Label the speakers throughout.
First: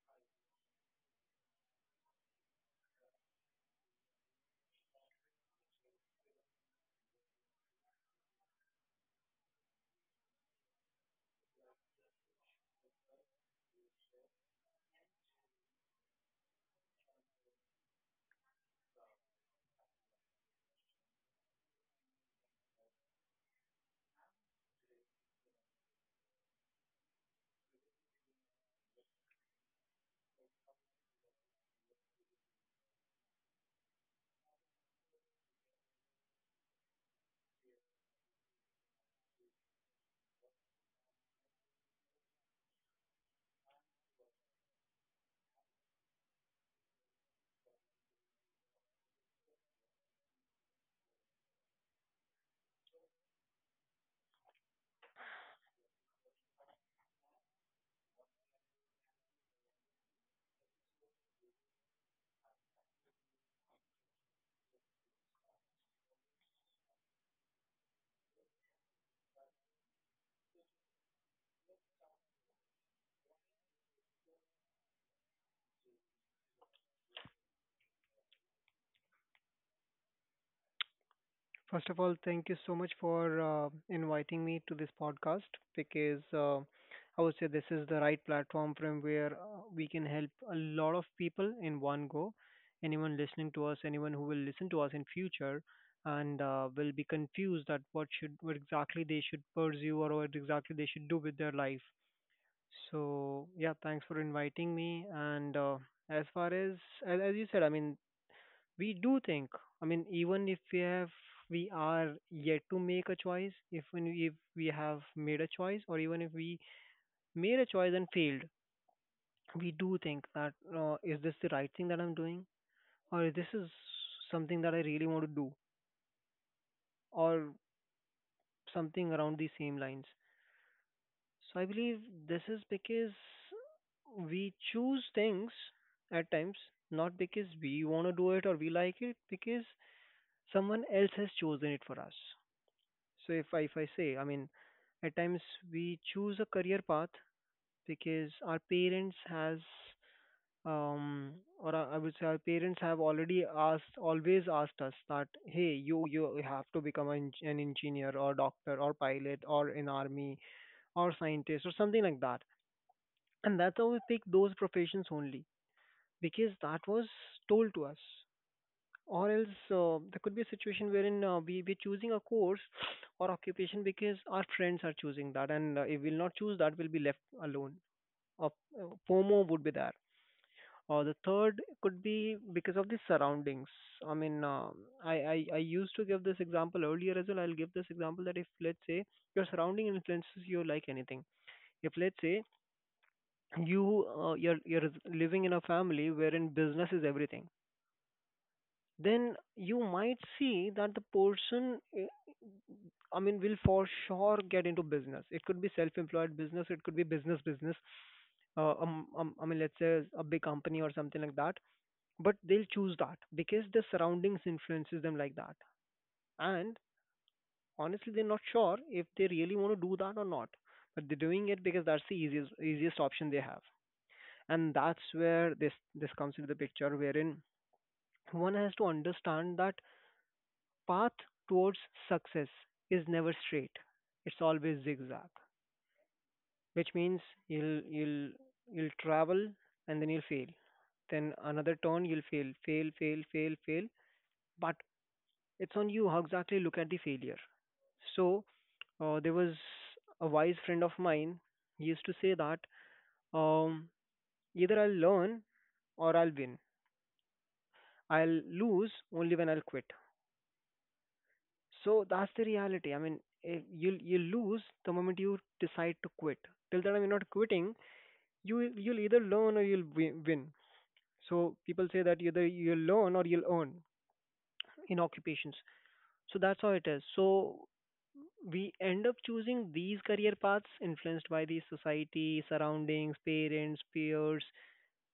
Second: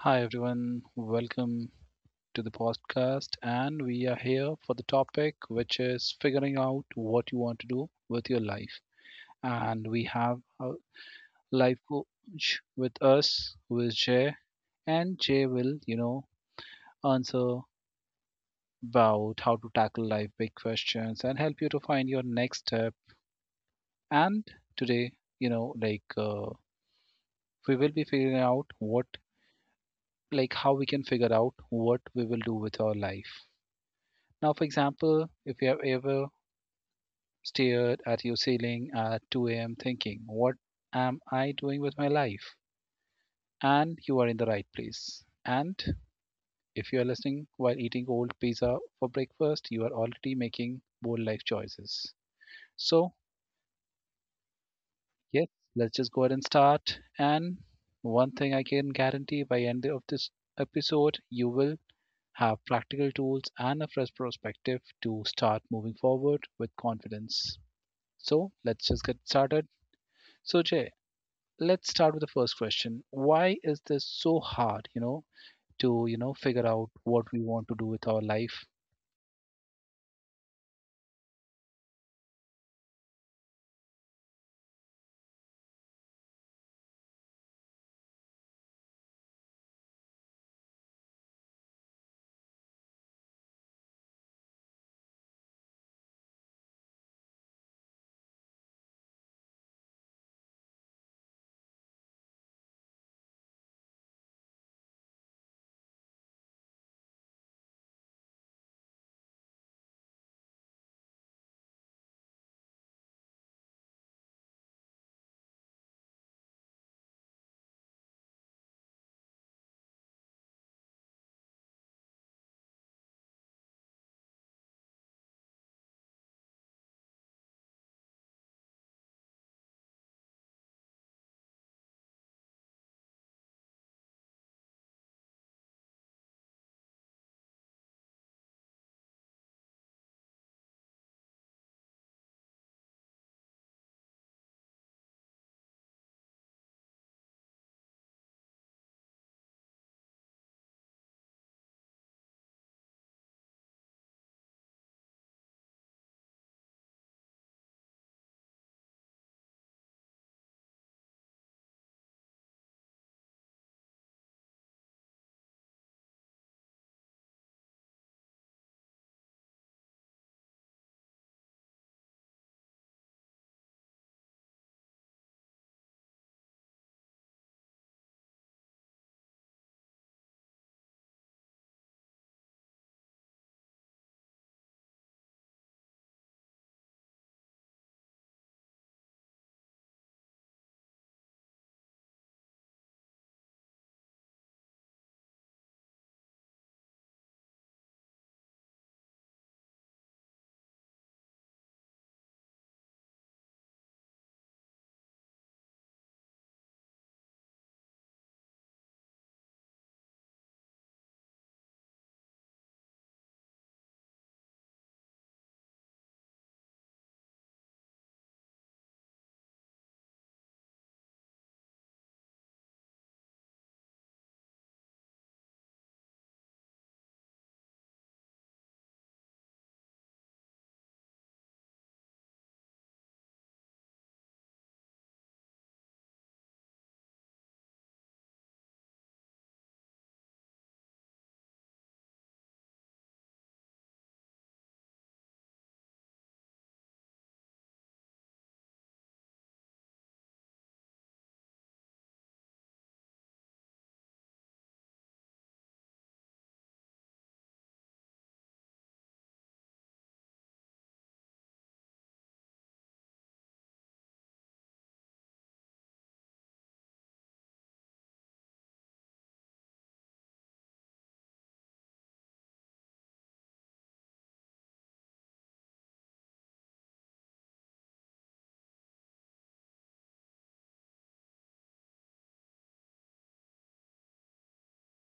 Speaker 1: Hi everyone, welcome to the podcast. And we are here for the topic which is figuring out what you want to do with your life. And we have a life coach with us who is Jay. And Jay will, you know, answer about how to tackle life big questions and help you to find your next step. And today, you know, like uh, we will be figuring out how we can figure out what we will do with our life. Now, for example, if you have ever stared at your ceiling at 2 a.m. thinking, what am I doing with my life? And you are in the right place. And if you are listening while eating old pizza for breakfast, you are already making bold life choices. So, yes, let's just go ahead and start. And one thing I can guarantee by end of this episode, you will have practical tools and a fresh perspective to start moving forward with confidence. So let's just get started. So Jay, let's start with the first question. Why is this so hard, you know, to, figure out what we want to do with our life?
Speaker 2: First of all, thank you so much for inviting me to this podcast because I would say this is the right platform from where we can help a lot of people in one go. Anyone listening to us, anyone who will listen to us in future, and will be confused at what exactly they should pursue or what exactly they should do with their life. So yeah, thanks for inviting me. And as far as as you said, I mean we do think. I mean, even if we have, we are yet to make a choice. If we have made a choice, or even if we made a choice and failed, we do think that, is this the right thing that I'm doing, or this is something that I really want to do, or something around the same lines. So I believe this is because we choose things at times not because we want to do it or we like it, because someone else has chosen it for us. So if I say, I mean, at times we choose a career path because our parents has um or I would say our parents have already asked always asked us that hey, you have to become an, an engineer or doctor or pilot or in army or scientist or something like that, and that's how we pick those professions only because that was told to us. Or else there could be a situation wherein we're choosing a course or occupation because our friends are choosing that, and if we'll not choose that, we'll be left alone. Or FOMO would be there. Or the third could be because of the surroundings. I mean, I used to give this example earlier as well. I'll give this example that, if let's say your surrounding influences you like anything, if let's say you you're living in a family wherein business is everything, then you might see that the person, I mean, will for sure get into business. It could be self-employed business, it could be business business. I mean, let's say a big company or something like that. But they'll choose that because the surroundings influences them like that. And honestly, they're not sure if they really want to do that or not. But they're doing it because that's the easiest option they have. And that's where this comes into the picture, wherein one has to understand that path towards success is never straight. It's always zigzag, which means you'll you'll you'll travel and then you'll fail, then another turn you'll fail fail, but it's on you how exactly you look at the failure. So there was a wise friend of mine, he used to say that, um, either I'll learn or I'll win. I'll lose only when I'll quit. So that's the reality. I mean, you'll lose the moment you decide to quit. Till the time you're not quitting, you'll either learn or you'll win. So people say that either you'll learn or you'll earn in occupations. So that's how it is. So we end up choosing these career paths influenced by the society, surroundings, parents, peers,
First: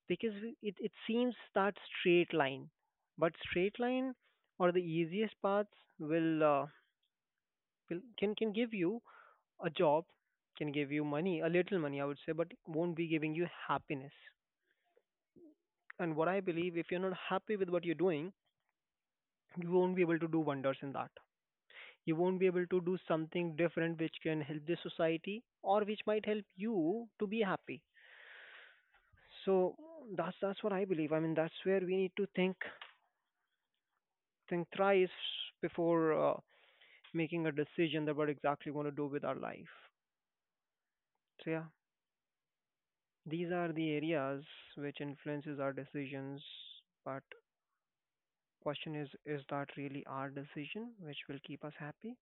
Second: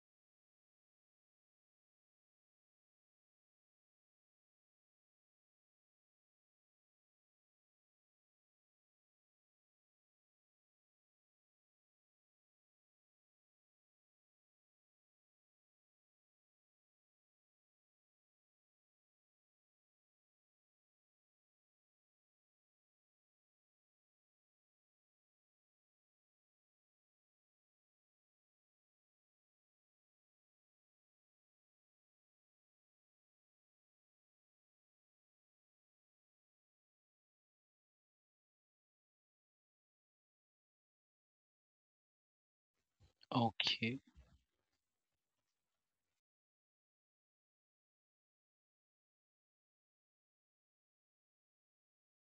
Speaker 2: because it seems that straight line. But straight line or the easiest paths will, uh, will can give you a job, can give you money, a little money I would say, but won't be giving you happiness. And what I believe, if you're not happy with what you're doing, you won't be able to do wonders in that. You won't be able to do something different which can help the society or which might help you to be happy. So that's what I believe. I mean, that's where we need to think thrice before making a decision that what exactly we want to do with our life. So yeah, these are the
Speaker 1: Okay.
Speaker 2: areas which influences our decisions. But question is that really our decision which will keep us happy?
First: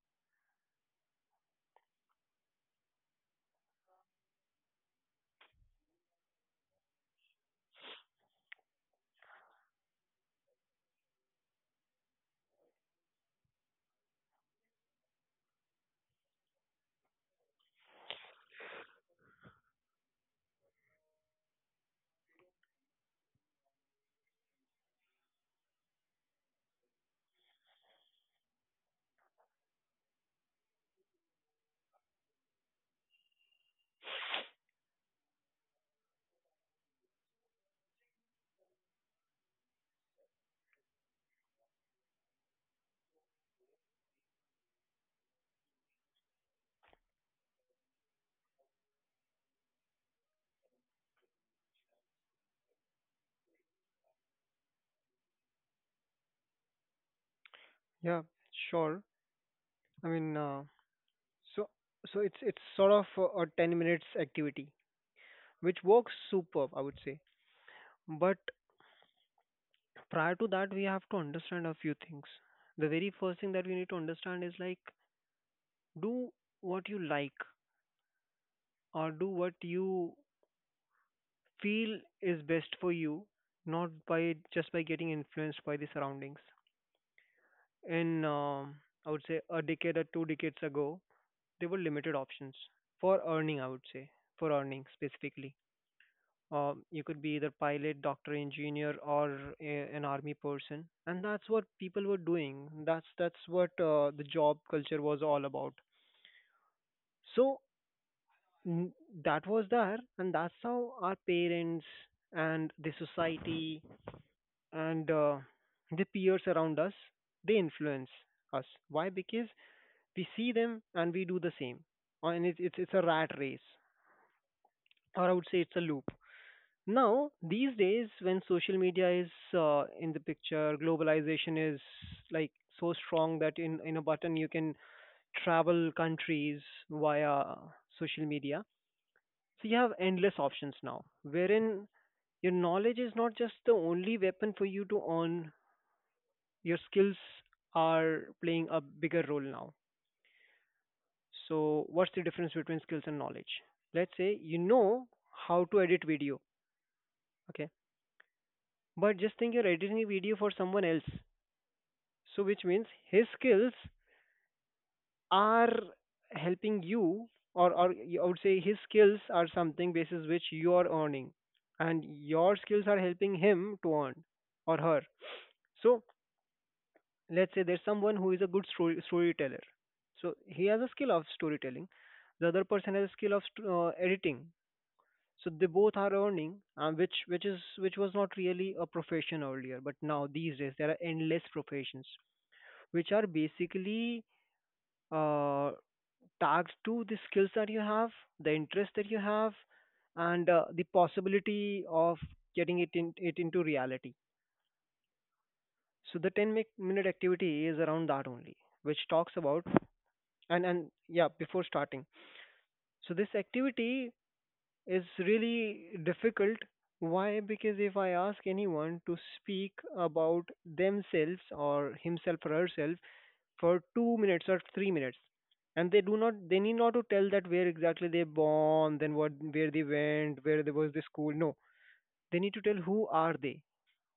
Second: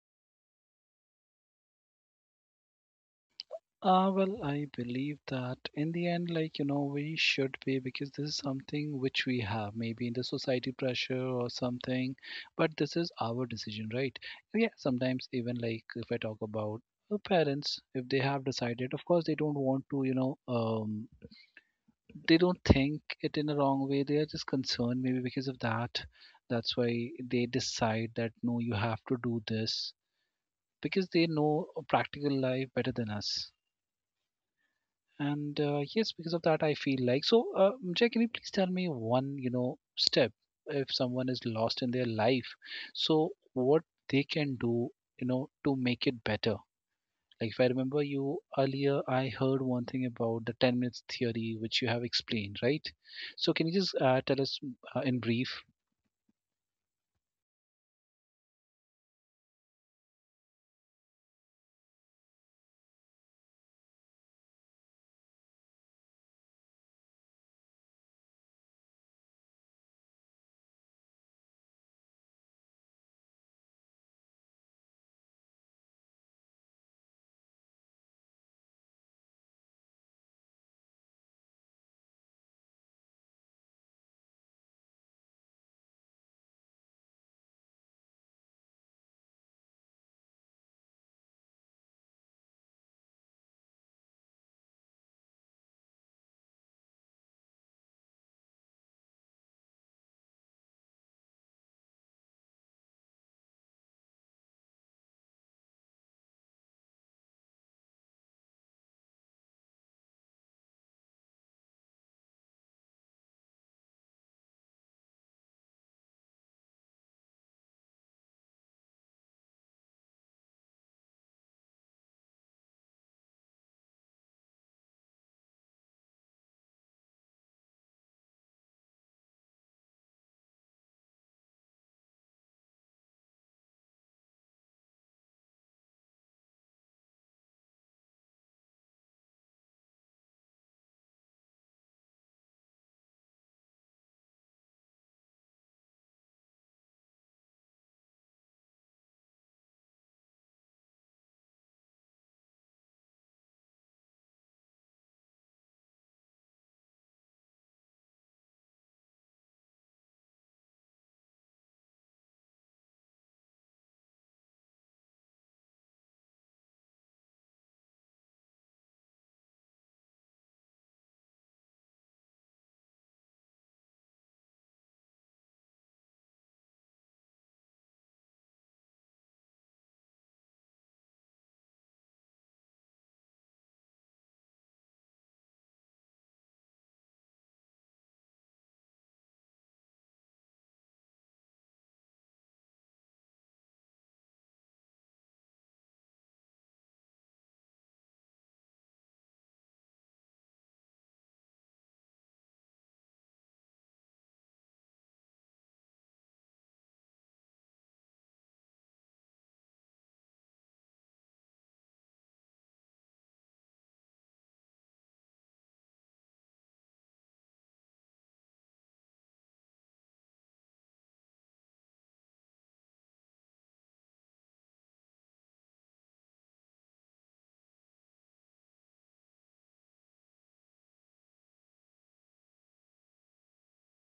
Speaker 1: Well, I believe that in the end, we should be, because this is something which we have, maybe in the society pressure or something, but this is our decision, right? Yeah, sometimes even like if I talk about the parents, if they have decided, of course, they don't want to, they don't think it in a wrong way. They are just concerned, maybe because of that. That's why they decide that no, you have to do this because they know practical life better than us. And yes, because of that, I feel like so. Jay, can you please tell me one, you know, step if someone is lost in their life? So what they can do, you know, to make it better? Like if I remember you earlier, I heard one thing about the 10 minutes theory, which you have explained, right? So can you just tell us in brief?
Speaker 2: Yeah, sure. I mean, so so it's sort of a 10 minutes activity which works superb, I would say. But prior to that, we have to understand a few things. The very first thing that we need to understand is like, do what you like or do what you feel is best for you, not by just by getting influenced by the surroundings. In, um, I would say, a decade or two decades ago, there were limited options for earning, I would say, for earning specifically. You could be either pilot, doctor, engineer, or an army person, and that's what people were doing. That's what the job culture was all about. So n- that was there, and that's how our parents and the society and the peers around us, they influence us. Why? Because we see them and we do the same, and it's a rat race, or I would say it's a loop. Now, these days, when social media is in the picture, globalization is like so strong that in a button you can travel countries via social media. So you have endless options now, wherein your knowledge is not just the only weapon for you to earn, your skills are playing a bigger role now. So, what's the difference between skills and knowledge? Let's say you know how to edit video, okay? But just think you're editing a video for someone else. So which means his skills are helping you, or I would say his skills are something basis which you are earning, and your skills are helping him to earn or her. So let's say there's someone who is a good storyteller. So he has a skill of storytelling. The other person has a skill of editing. So they both are earning. Which is which was not really a profession earlier, but now these days there are endless professions which are basically uh, tags to the skills that you have, the interest that you have, and the possibility of getting it, it into reality. So the 10 minute activity is around that only, which talks about, and yeah, before starting. So this activity is really difficult. Why? Because if I ask anyone to speak about themselves or himself or herself for 2 minutes or 3 minutes, and they do not they need not to tell that where exactly they born, then what where they went, where there was the school. No, they need to tell who are they,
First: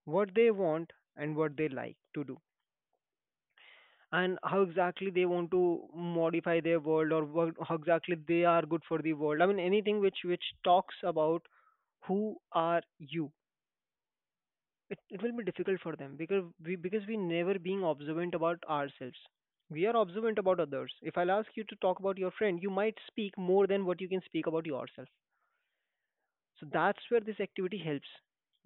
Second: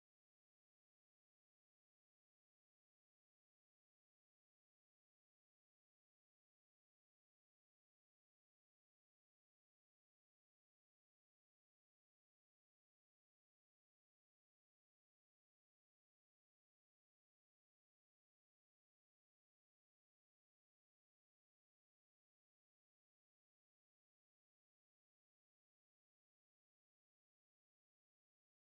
Speaker 2: what they want and what they like to do, and how exactly they want to modify their world, or how exactly they are good for the world. I mean, anything which talks about who are you, it will be difficult for them, because we never being observant about ourselves. We are observant about others. If I'll ask you to talk about your friend, you might speak more than what you can speak about yourself. So that's where this activity helps.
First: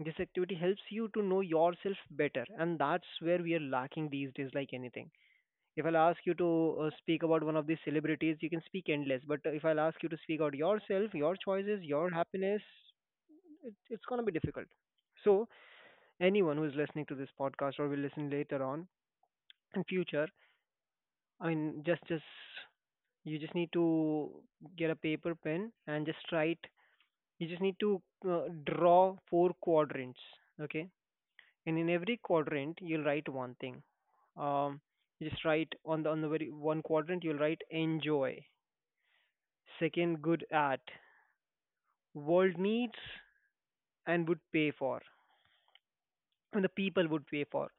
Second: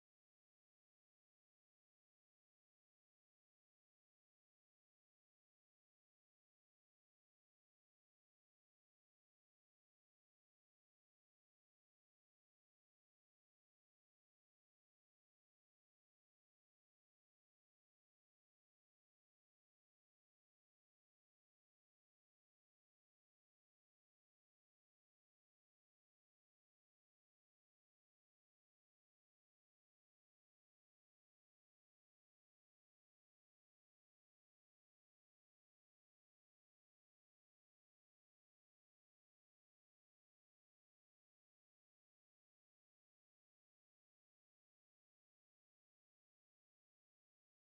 Speaker 2: This activity helps you to know yourself better, and that's where we are lacking these days like anything. If I'll ask you to speak about one of these celebrities, you can speak endless, but if I'll ask you to speak about yourself, your choices, your happiness, it's going to be difficult. So anyone who is listening to this podcast or will listen later on in future, I mean, just you just need to get a paper pen and just write. You just need to uh, draw four quadrants, okay? And in every quadrant, you'll write one thing. Um, you just write on the very one quadrant, you'll write enjoy. Second, good at, world needs and would pay for, and the people would pay for.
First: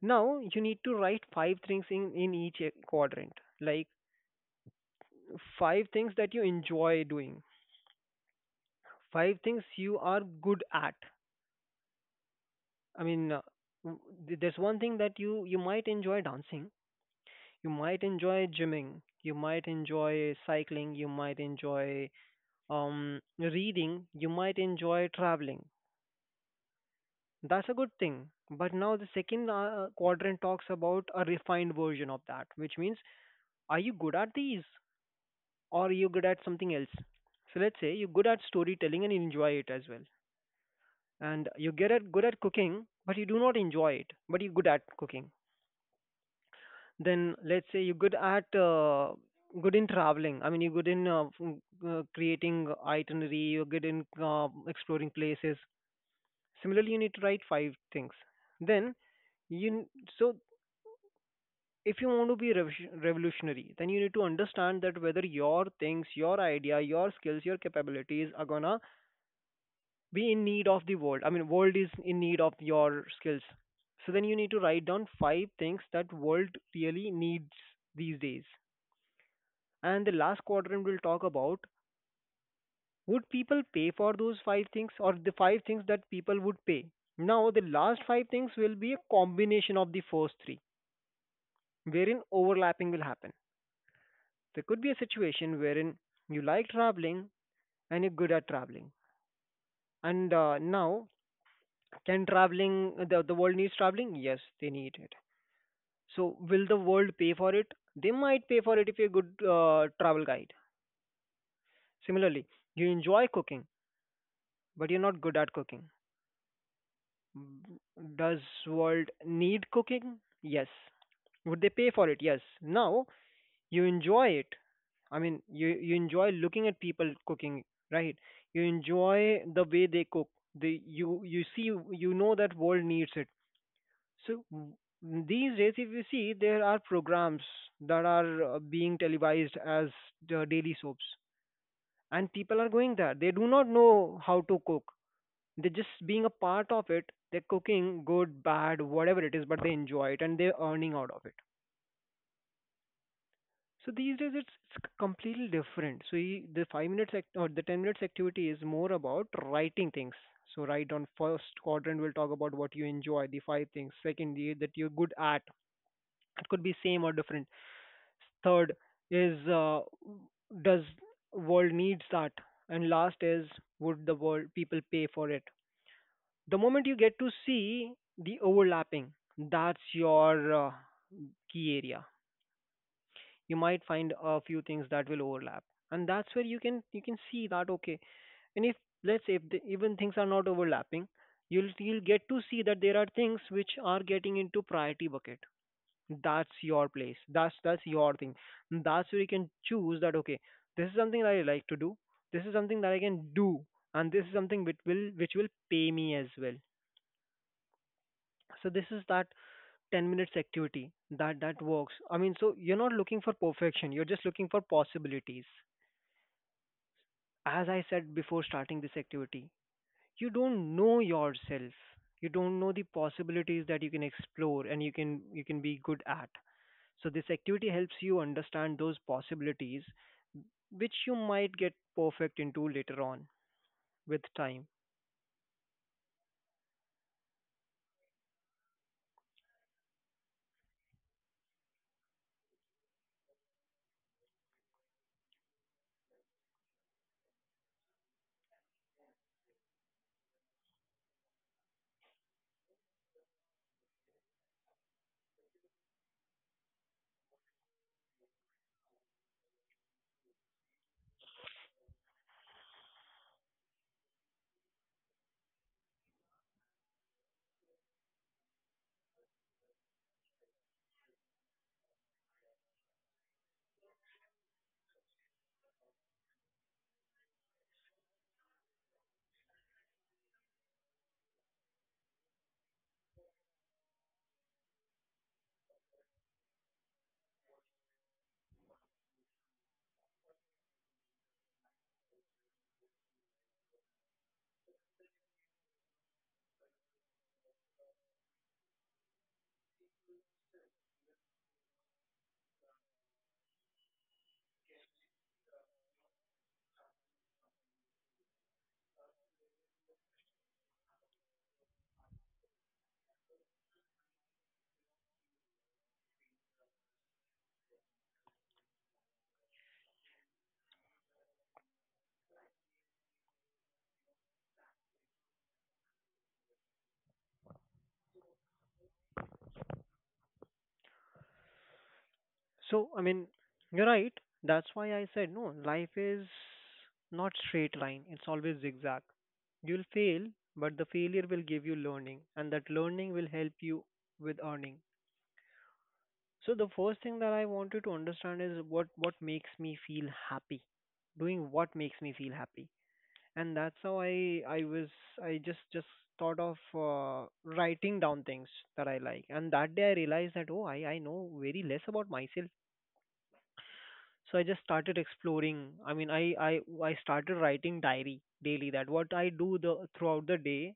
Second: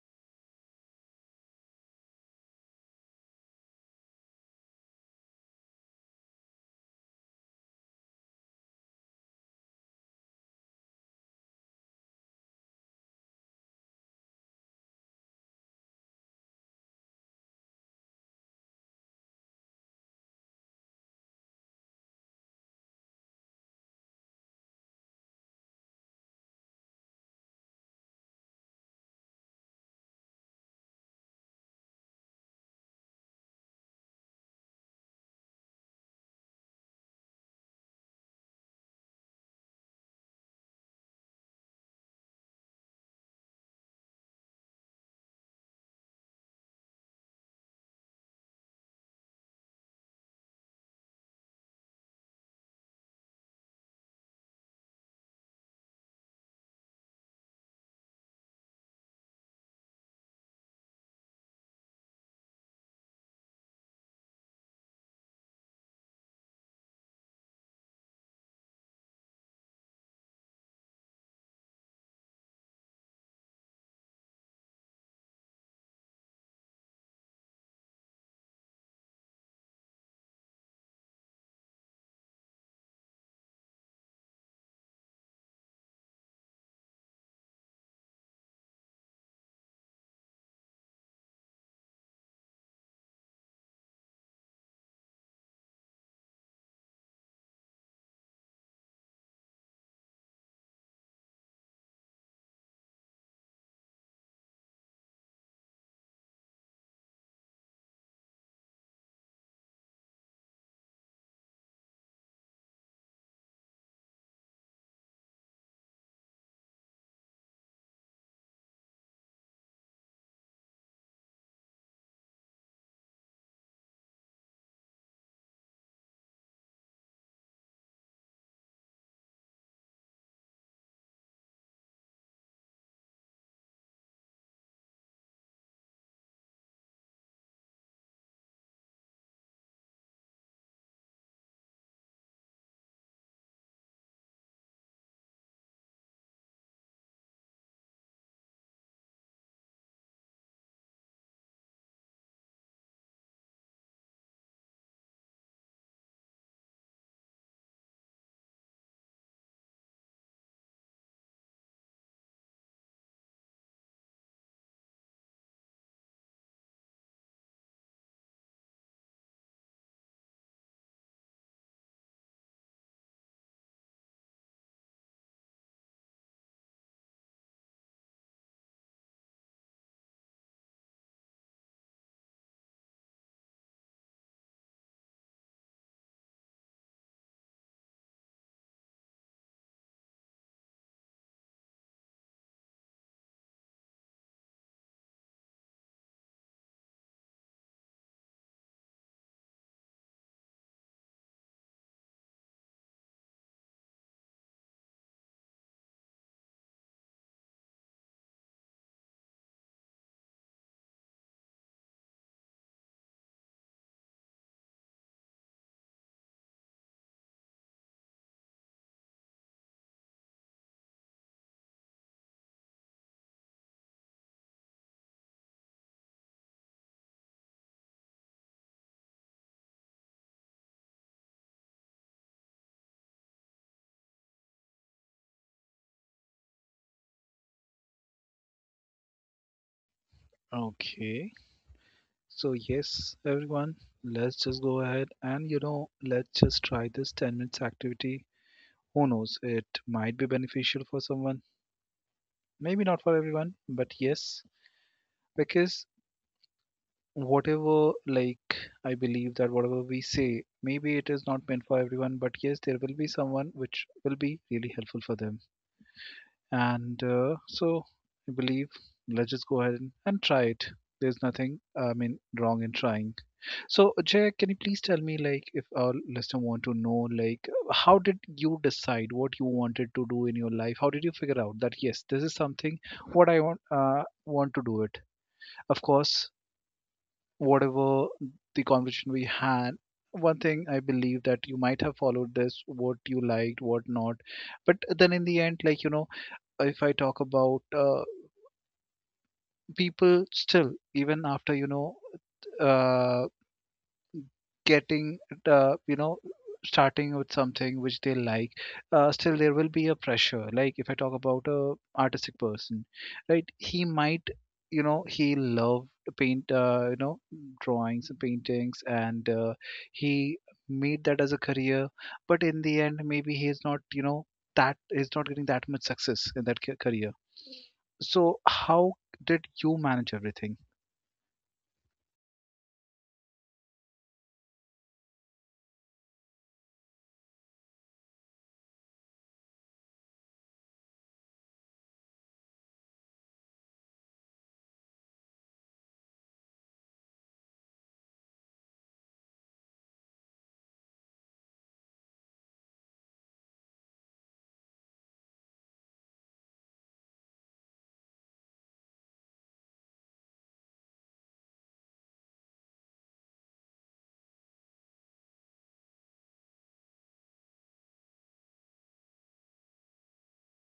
Speaker 2: Now you need to write five things in each quadrant, like five things that you enjoy doing, five things you are good at. I mean uh, w- th- there's one thing that you might enjoy dancing, you might enjoy gymming, you might enjoy cycling, you might enjoy reading, you might enjoy traveling. That's a good thing. But now the second quadrant talks about a refined version of that, which means, are you good at these, or are you good at something else? So let's say you're good at storytelling and you enjoy it as well, and you get at good at cooking, but you do not enjoy it, but you're good at cooking. Then let's say you're good at good in traveling. I mean, you're good in creating itinerary. You're good in exploring places. Similarly, you need to write five things. Then you n- so if you want to be revolutionary, then you need to understand that whether your things, your idea, your skills, your capabilities are gonna be in need of the world. I mean, world is in need of your skills. So then you need to write down five things that world really needs these days. And the last quadrant, we'll talk about, would people pay for those five things, or the five things that people would pay. Now the last five things will be a combination of the first three, wherein overlapping will happen. There could be a situation wherein you like traveling and you're good at traveling. And now, can traveling, the world needs traveling, yes they need it. So will the world pay for it? They might pay for it if you're a good travel guide. Similarly, you enjoy cooking, but you're not good at cooking. Does world need cooking? Yes. Would they pay for it? Yes. Now you enjoy it. I mean, you enjoy looking at people cooking, right? You enjoy the way they cook. The you you see, you know that world needs it. So w- these days, if you see, there are programs that are being televised as the daily soaps, and people are going there. They do not know how to cook. They're just being a part of it. They're cooking good, bad, whatever it is, but they enjoy it and they're earning out of it. So these days, it's completely different. So you, the 5 minutes or the 10 minutes activity is more about writing things. So right on first quadrant, we'll talk about what you enjoy, the five things. Second, the that you're good at. It could be same or different. Third is, does world needs that? And last is, would the world people pay for it? The moment you get to see the overlapping, that's your key area. You might find a few things that will overlap, and that's where you can see that, okay. And if, let's say, if even things are not overlapping, you'll get to see that there are things which are getting into priority bucket. That's your place, that's your thing, that's where you can choose that, okay, this is something that I like to do, this is something that I can do, and this is something which will pay me as well. So this is that 10 minutes activity that works. I mean, so you're not looking for perfection, you're just looking for possibilities. As I said, before starting this activity, you don't know yourself, you don't know the possibilities that you can explore and you can be good at. So this activity helps you understand those possibilities, which you might get perfect into later on, with time.
Speaker 1: Okay. So yes, everyone, let's just go ahead and, you know, let's just try this 10 minutes activity. Who knows? It might be beneficial for someone, maybe not for everyone, but yes, because whatever like I believe that whatever we say, maybe it is not meant for everyone, but yes, there will be someone which will be really helpful for them. And so I believe let's just go ahead and, try it. There's nothing, I mean, wrong in trying. So, Jay, can you please tell me, like, if our listener want to know, like, how did you decide what you wanted to do in your life? How did you figure out that yes, this is something what I want to do it? Of course, whatever the conversation we had, one thing I believe that you might have followed this, what you liked, what not, but then in the end, like, you know, if I talk about people still, even after, you know, uh, getting uh, you know starting with something which they like, still there will be a pressure. Like if I talk about a artistic person, right, he might, you know, he loved paint you know drawings and paintings, and he made that as a career, but in the end maybe he is not, you know, that is not getting that much success in that career. So how did you manage everything?
Speaker 2: So, I mean, you're right. That's why I said, no, life is not straight line. It's always zigzag. You'll fail, but the failure will give you learning, and that learning will help you with earning. So the first thing that I wanted to understand is what makes me feel happy. Doing what makes me feel happy, and that's how I was, I just thought of writing down things that I like. And that day I realized that, oh, I know very less about myself. So I just started exploring. I mean, i I started writing diary daily, that what I do the throughout the day,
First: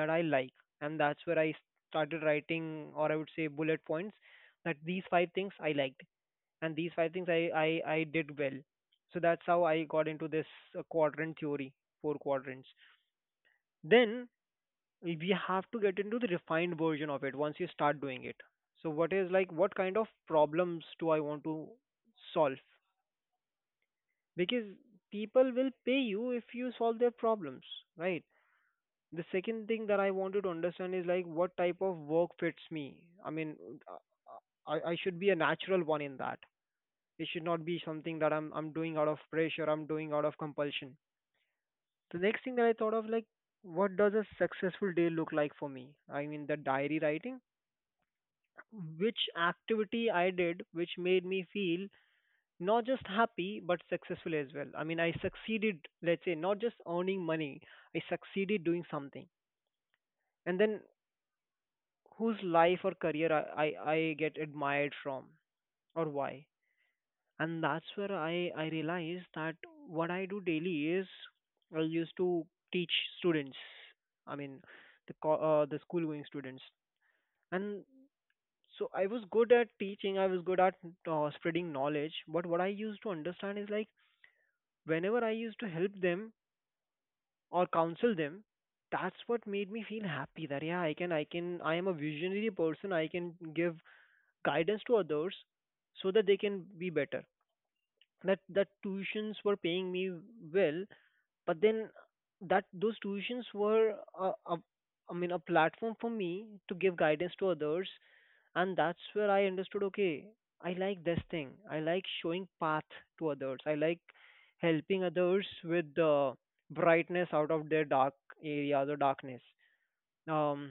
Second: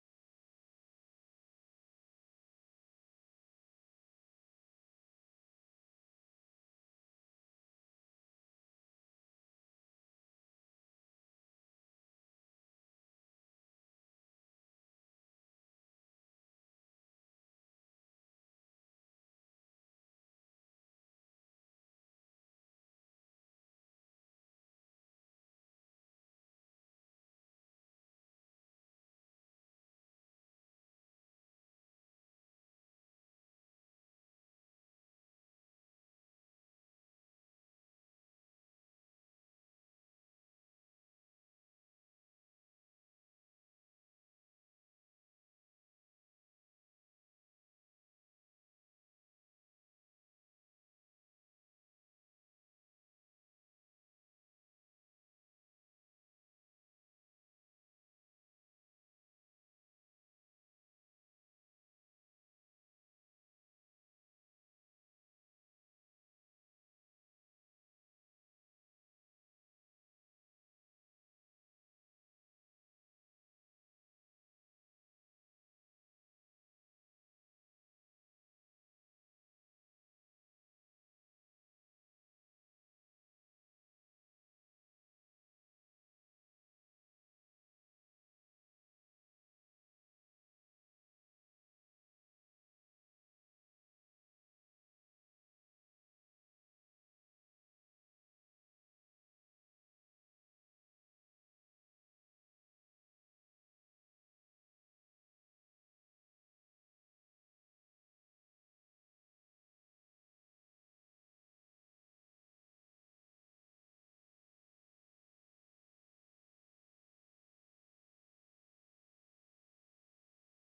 Speaker 2: that I like. And that's where I started writing, or I would say, bullet points, that these five things I liked, and these five things I did well. So that's how I got into this quadrant theory, four quadrants. Then we have to get into the refined version of it once you start doing it. So what is, like, what kind of problems do I want to solve? Because people will pay you if you solve their problems, right? The second thing that I wanted to understand is, like, what type of work fits me. I mean, uh, I should be a natural one in that. It should not be something that I'm doing out of pressure, I'm doing out of compulsion. The next thing that I thought of, like, what does a successful day look like for me? I mean, the diary writing, which activity I did, which made me feel not just happy, but successful as well. I mean, I succeeded, let's say, not just earning money, I succeeded doing something. And then whose life or career I get admired from, or why. And that's where I realized that what I do daily is, I used to teach students. I mean, the co- the school going students, and so I was good at teaching, I was good at spreading knowledge, but what I used to understand is, like, whenever I used to help them or counsel them, that's what made me feel happy, that yeah, I am a visionary person, I can give guidance to others so that they can be better. That tuitions were paying me well, but then that those tuitions were a, a, I mean a platform for me to give guidance to others. And that's where I understood, okay, I like this thing, I like showing path to others, I like helping others with the brightness out of their dark areas, or darkness. um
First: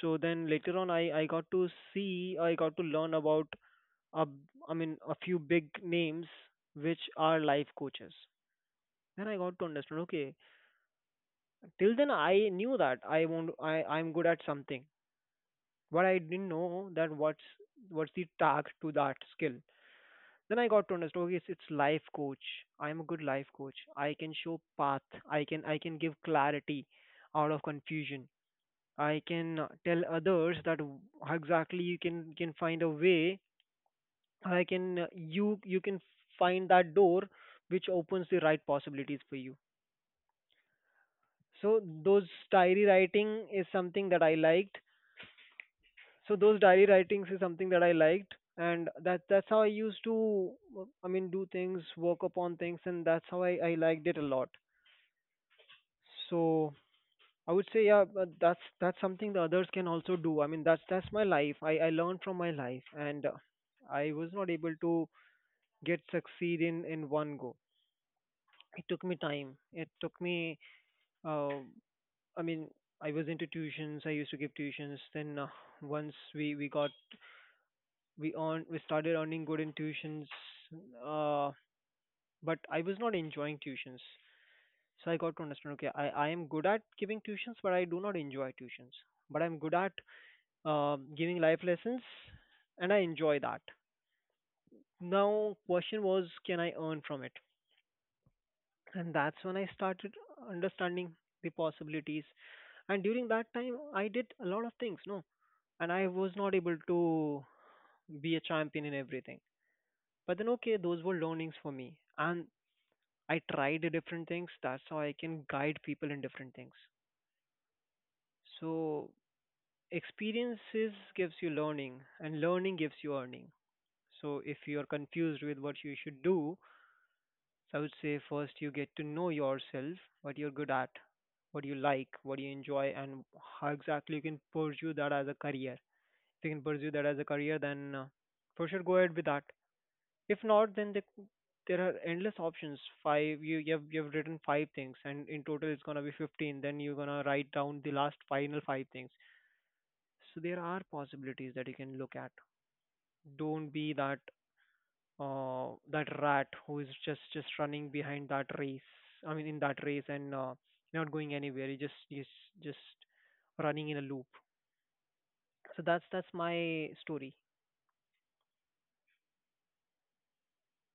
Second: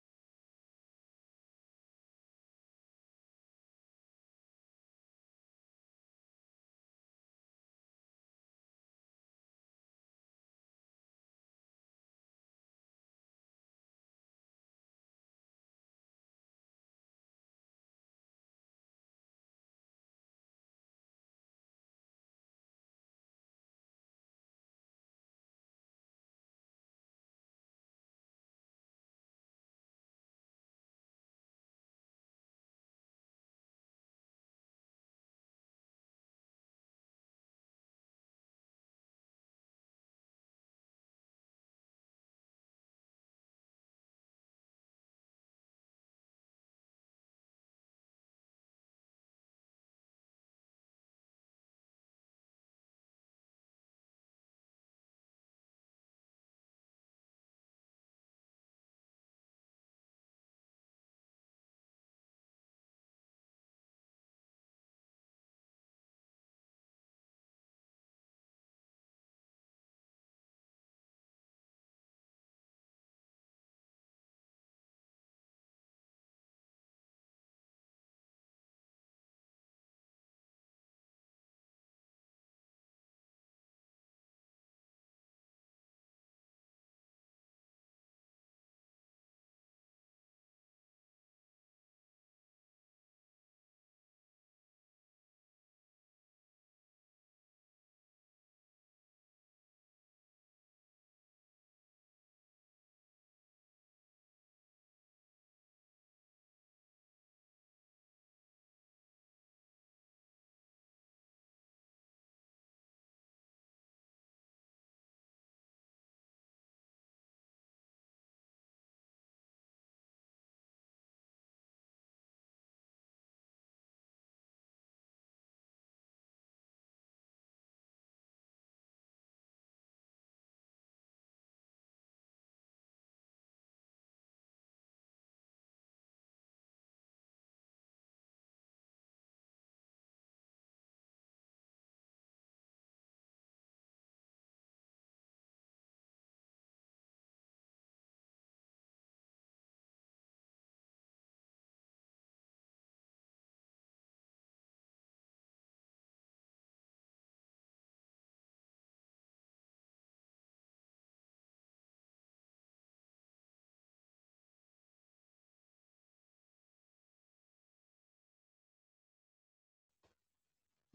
Speaker 2: so then later on, I got to see, I got to learn about a, I mean a few big names which are life coaches. Then I got to understand, okay, till then I knew that I won't I I'm good at something, but I didn't know that what's the tag to that skill. Then I got to understand, okay, it's life coach. I am a good life coach. I can show path. I can give clarity out of confusion. I can tell others that exactly, you can find a way. I can you you can find that door which opens the right possibilities for you. So those diary writing is something that I liked So those diary writings is something that I liked, and that's how I used to, I mean, do things, work upon things, and that's how I liked it a lot. So I would say, yeah, but that's something the others can also do. I mean, that's my life. I learned from my life, and I was not able to get succeed in one go. It took me time. It took me. Uh, I mean, I was into tuitions. I used to give tuitions. Then once we got, we started earning good in tuitions. uh but I was not enjoying tuitions. So I got to understand, okay, I am good at giving tuitions, but I do not enjoy tuitions. But I'm good at giving life lessons, and I enjoy that. Now question was, can I earn from it? And that's when I started understanding the possibilities. And during that time I did a lot of things, no, and I was not able to be a champion in everything. But then okay, those were learnings for me, and I tried different things. That's how I can guide people in different things. So experiences gives you learning, and learning gives you earning. So if you are confused with what you should do, so I would say first you get to know yourself, what you're good at, what you like, what you enjoy, and how exactly you can pursue that as a career. If you can pursue that as a career, then for sure go ahead with that. If not, then there are endless options. Five, you've written five things, and in total it's gonna be 15. Then you're gonna write down the last final five things. So there are possibilities that you can look at. Don't be that rat who is just running behind that race. I mean, in that race, and not going anywhere. You just running in a loop. So that's my story.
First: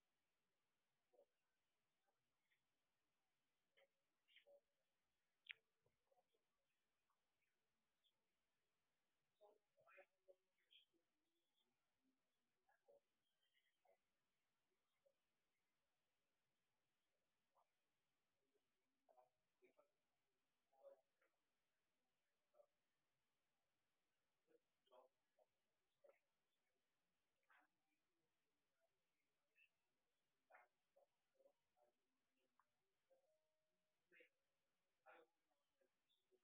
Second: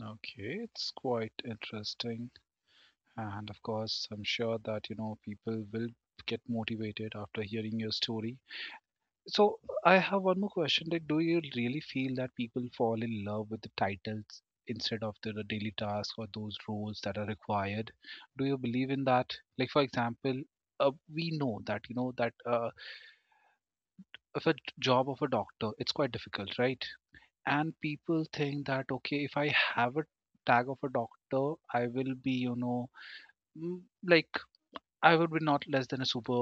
Speaker 1: Okay, it's quite interesting. And of course, I'm sure that you know people will get motivated after hearing your story. So I have one more question: like, do you really feel that people fall in love with the titles instead of the daily tasks or those roles that are required? Do you believe in that? Like, for example. We know that you know that if a job of a doctor it's quite difficult, right, and people think that okay, if I have a tag of a doctor I will be, you know, mm, like I would be not less than a super,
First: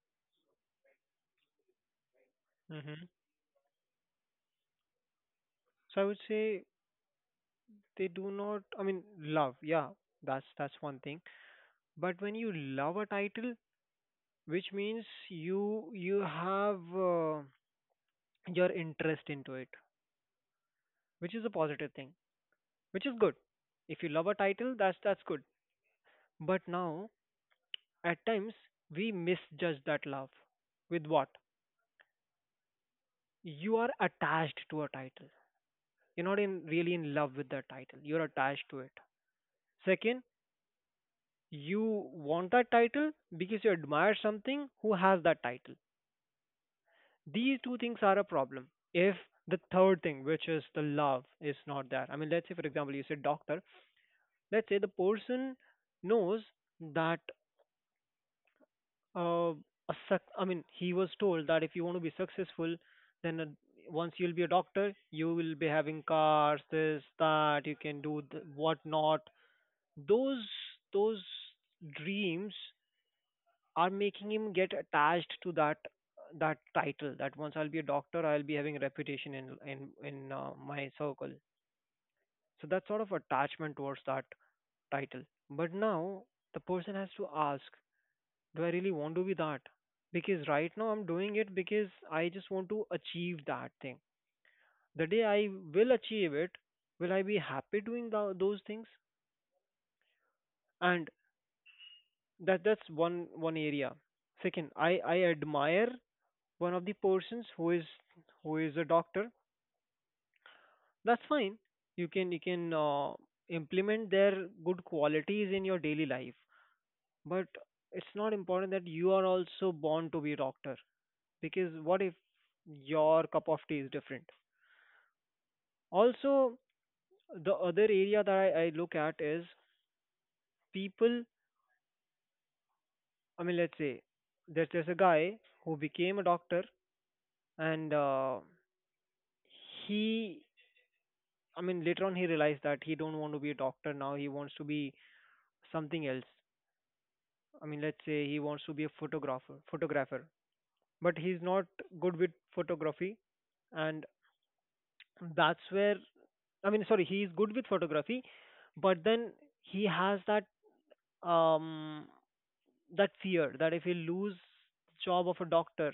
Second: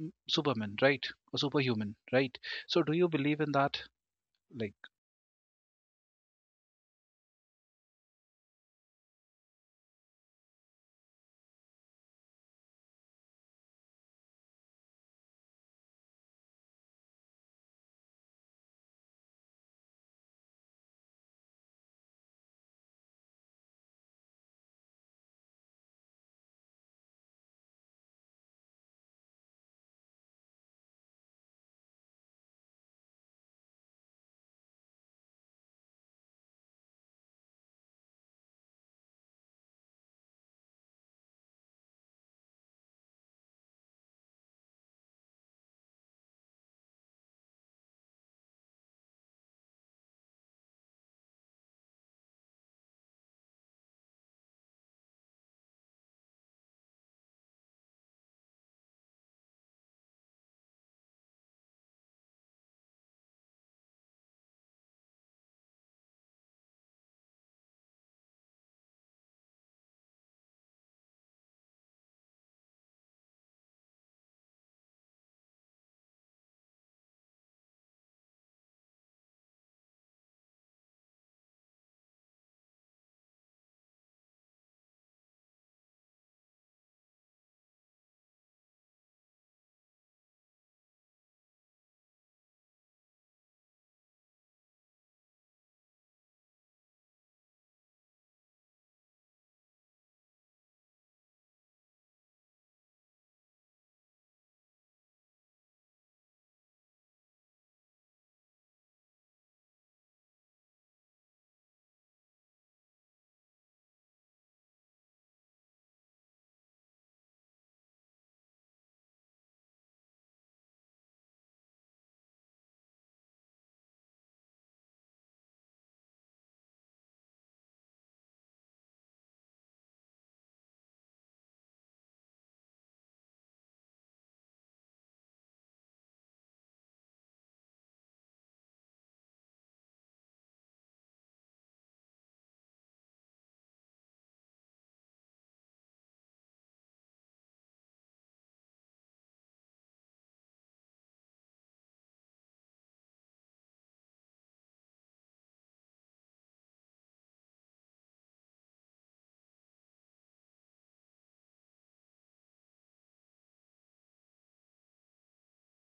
Speaker 1: superman, right? A superhuman, right? So do
Speaker 2: Hmm.
Speaker 1: you believe in that? Like,
Speaker 2: So I would say, they do not. I mean, love. Yeah, that's one thing. But when you love a title, which means you have, your interest into it, which is a positive thing, which is good. If you love a title, that's good. But now, at times, we misjudge that love. With what? You are attached to a title. You're not in really in love with that title. You're attached to it. Second, you want that title because you admire something who has that title. These two things are a problem if the third thing, which is the love, is not there. I mean, let's say, for example, you said doctor. Let's say the person knows that uh, I mean, he was told that if you want to be successful then once you'll be a doctor, you will be having cars, this, that, you can do what not. Those, those dreams are making him get attached to that, that title, that once I'll be a doctor, I'll be having a reputation in my circle. So that sort of attachment towards that title. But now the person has to ask, do I really want to be that? Because right now I'm doing it because I just want to achieve that thing. The day I will achieve it, will I be happy doing those things? And that's one area. Second, I admire one of the persons who is, who is a doctor. That's fine, you can, you can implement their good qualities in your daily life, but it's not important that you are also born to be a doctor, because what if your cup of tea is different? Also, the other area that I look at is people. I mean, let's say there's a guy who became a doctor, and he, I mean, later on he realized that he don't want to be a doctor, now he wants to be something else. I mean, let's say he wants to be a photographer, photographer, but he's not good with photography, and that's where, I mean, sorry, he is good with photography, but then he has that um that fear that if he lose job of a doctor,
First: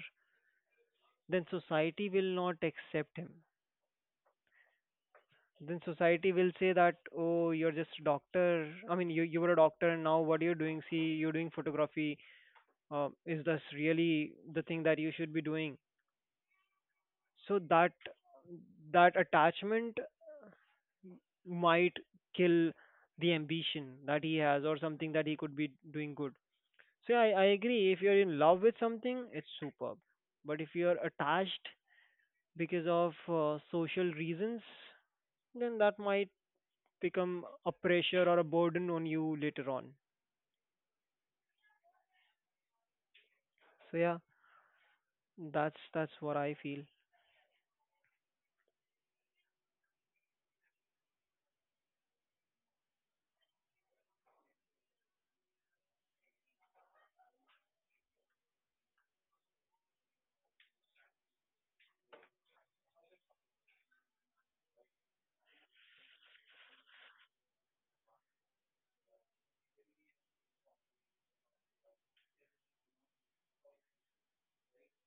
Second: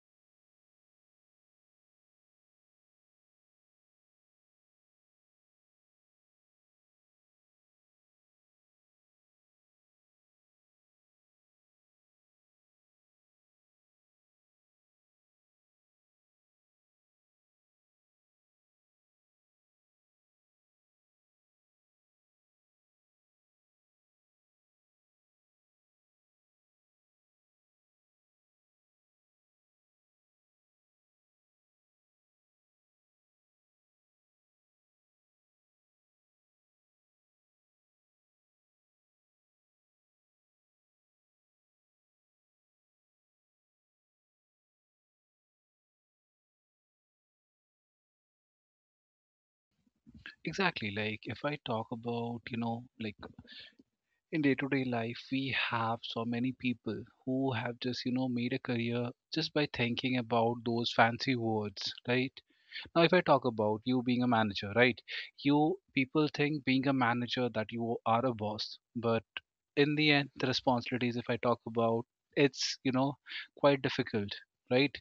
Speaker 2: then society will not accept him. Then society will say that, oh, you're just a doctor. I mean, you were a doctor, and now what are you doing? See, you're doing photography. Is this really the thing that you should be doing? So that, that attachment might kill the ambition that he has or something that he could be doing good. So yeah, I agree, if you're in love with something, it's superb. But if you're attached because of social reasons, then that might become a pressure or a burden on you later on. So yeah, that's what I feel.
Speaker 1: exactly, like if I talk about, you know, like in day-to-day life, we have so many people who have just, you know, made a career just by thinking about those fancy words, right? Now, if I talk about you being a manager, right? You people think being a manager that you are a boss, but in the end, the responsibilities, if I talk about, it's, you know, quite difficult, right?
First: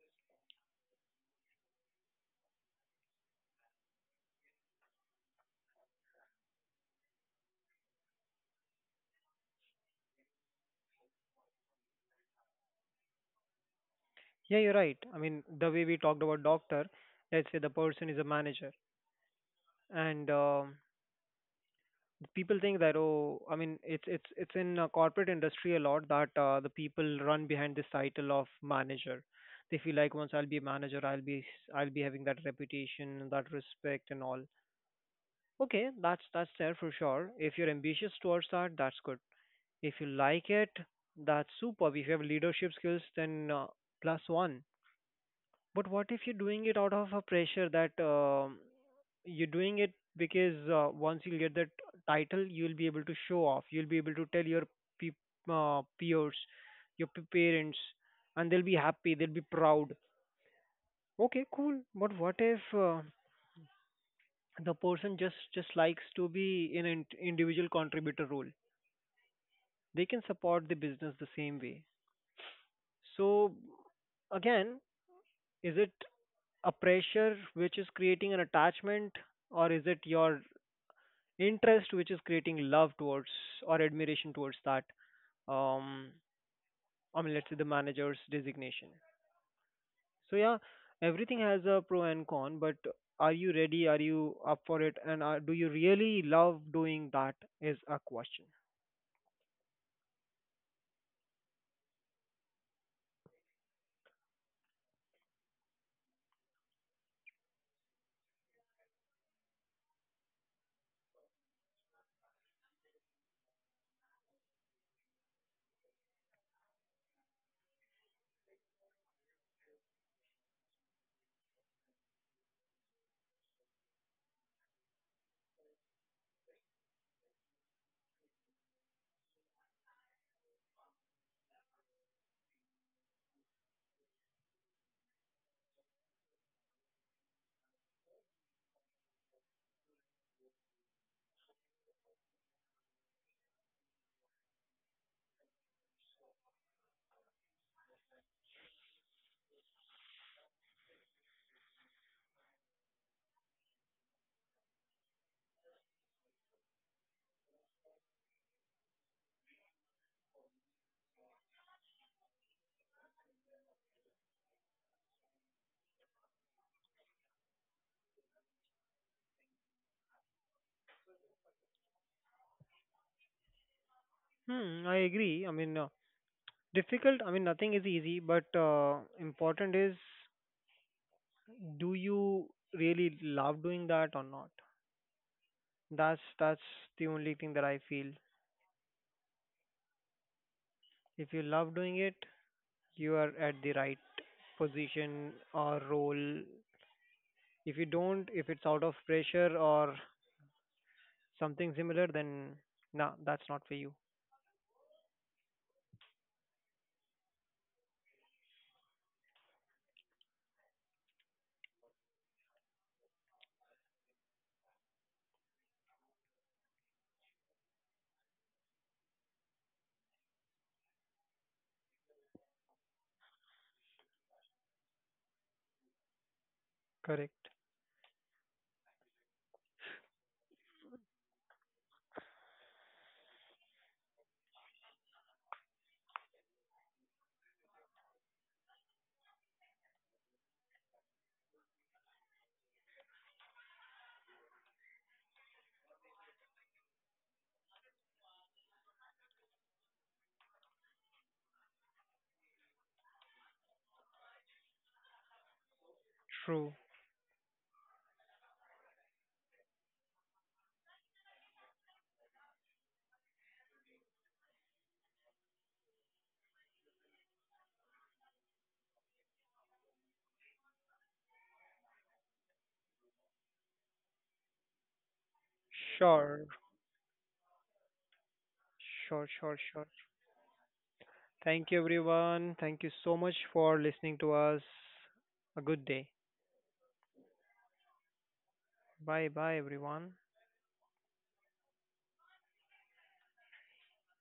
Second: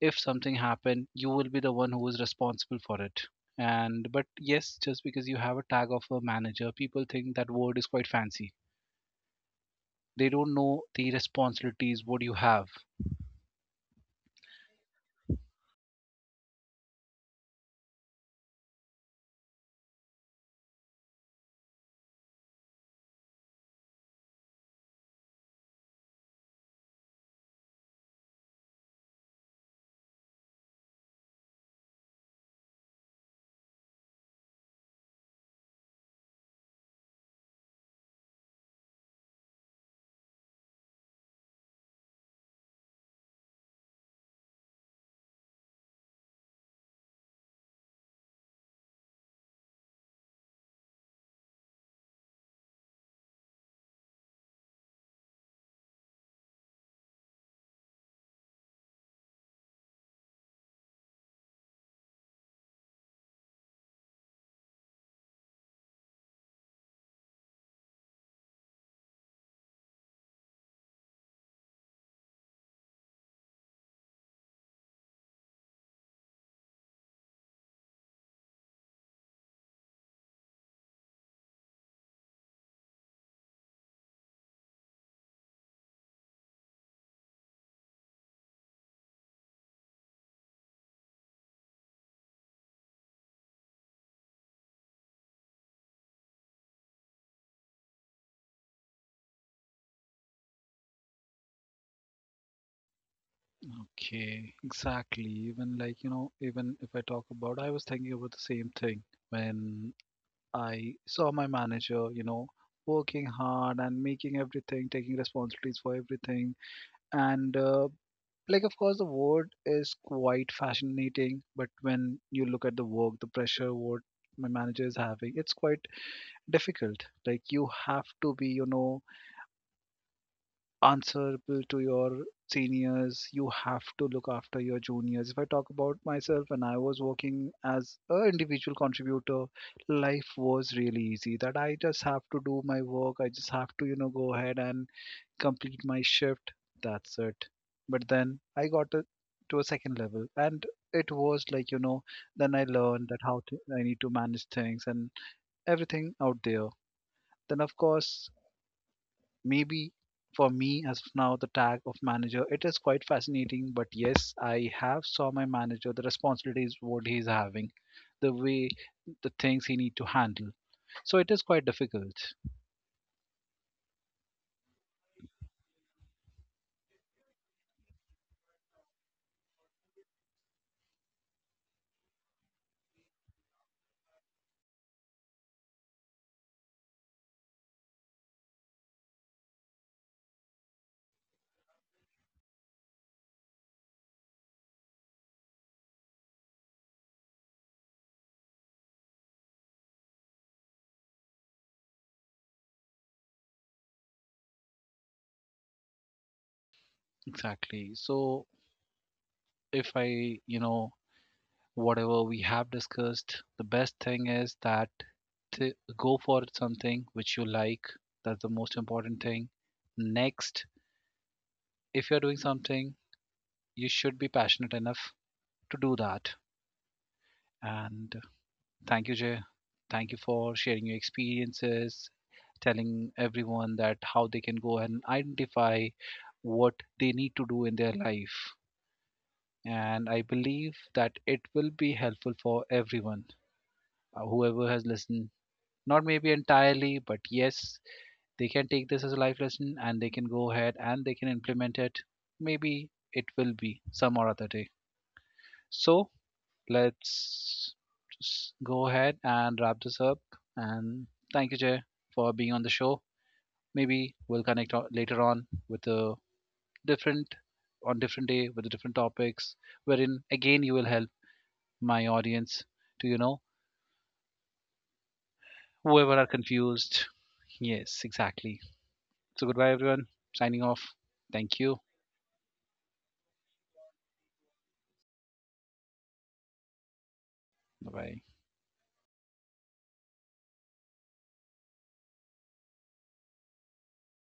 Speaker 1: If something happened, you will be the one who is responsible for it. And but yes, just because you have a tag of a manager, people think that word is quite fancy. They don't know the responsibilities what you have.
Speaker 2: Yeah, you're right. I mean, the way we talked about doctor, let's say the person is a manager, and people think that, oh, I mean, it's in corporate industry a lot that the people run behind this title of manager. They feel like once I'll be a manager, I'll be, I'll be having that reputation and that respect and all. Okay, that's there for sure. If you're ambitious towards that, that's good. If you like it, that's superb. If you have leadership skills, then plus one. But what if you're doing it out of a pressure, that you're doing it because once you get that title, you'll be able to show off, you'll be able to tell your pe- peers, your parents, and they'll be happy, they'll be proud. Okay, cool. But what if the person just likes to be in an individual contributor role? They can support the business the same way. So again, is it a pressure which is creating an attachment, or is it your interest which is creating love towards or admiration towards that, um I mean, let's say, the manager's designation. So yeah, everything has a pro and con, but are you ready? Are you up for it? And are, do you really love doing that? Is a question.
Speaker 1: Okay, exactly. Even like, you know, even if I talk about, I was thinking about the same thing when I saw my manager, you know, working hard and making everything, taking responsibilities for everything. And like, of course the word is quite fascinating, but when you look at the work, the pressure what my manager is having, it's quite difficult. Like you have to be, you know, answerable to your seniors, you have to look after your juniors. If I talk about myself, when I was working as an individual contributor, life was really easy, that I just have to do my work, I just have to, you know, go ahead and complete my shift. That's it. But then I got to a second level, and it was like, you know. Then I learned that how to I need to manage things and everything out there. Then of course, maybe for me as of now the tag of manager it is quite fascinating, but yes, I have saw my manager, the responsibilities what he's having, the way the things he need to handle, so it is quite difficult.
Speaker 2: Hmm, I agree. I mean, difficult. I mean, nothing is easy, but important is, do you really love doing that or not? That's the only thing that I feel. If you love doing it, you are at the right position or role. If you don't, if it's out of pressure or something similar, then nah, that's not for you.
Speaker 1: Exactly. So if I, you know, whatever we have discussed, the best thing is that to go for something which you like. That's the most important thing. Next, if you're doing something, you should be passionate enough to do that.
Speaker 2: Correct.
Speaker 1: And thank you, Jay. Thank you for sharing your experiences, telling everyone that how they can go and identify what they need to do in their life. And I believe that it will be helpful for everyone, whoever has listened. Not maybe entirely, but yes, they can take this as a life lesson and they can go ahead and they can implement it. Maybe it will be some or other day. So
Speaker 2: True.
Speaker 1: let's just go ahead and wrap this up. And thank you, Jay, for being on the show. Maybe we'll connect later on with a different on different day with the different topics wherein again you will help my audience to, you know, whoever are
Speaker 2: Sure.
Speaker 1: confused. Yes, exactly.
Speaker 2: Sure,
Speaker 1: So goodbye,
Speaker 2: sure, sure.
Speaker 1: everyone. Signing off. Thank you.
Speaker 2: Thank you, everyone. Thank you so much for listening to us. A good day.
Speaker 1: Bye bye.
Speaker 2: Bye bye, everyone.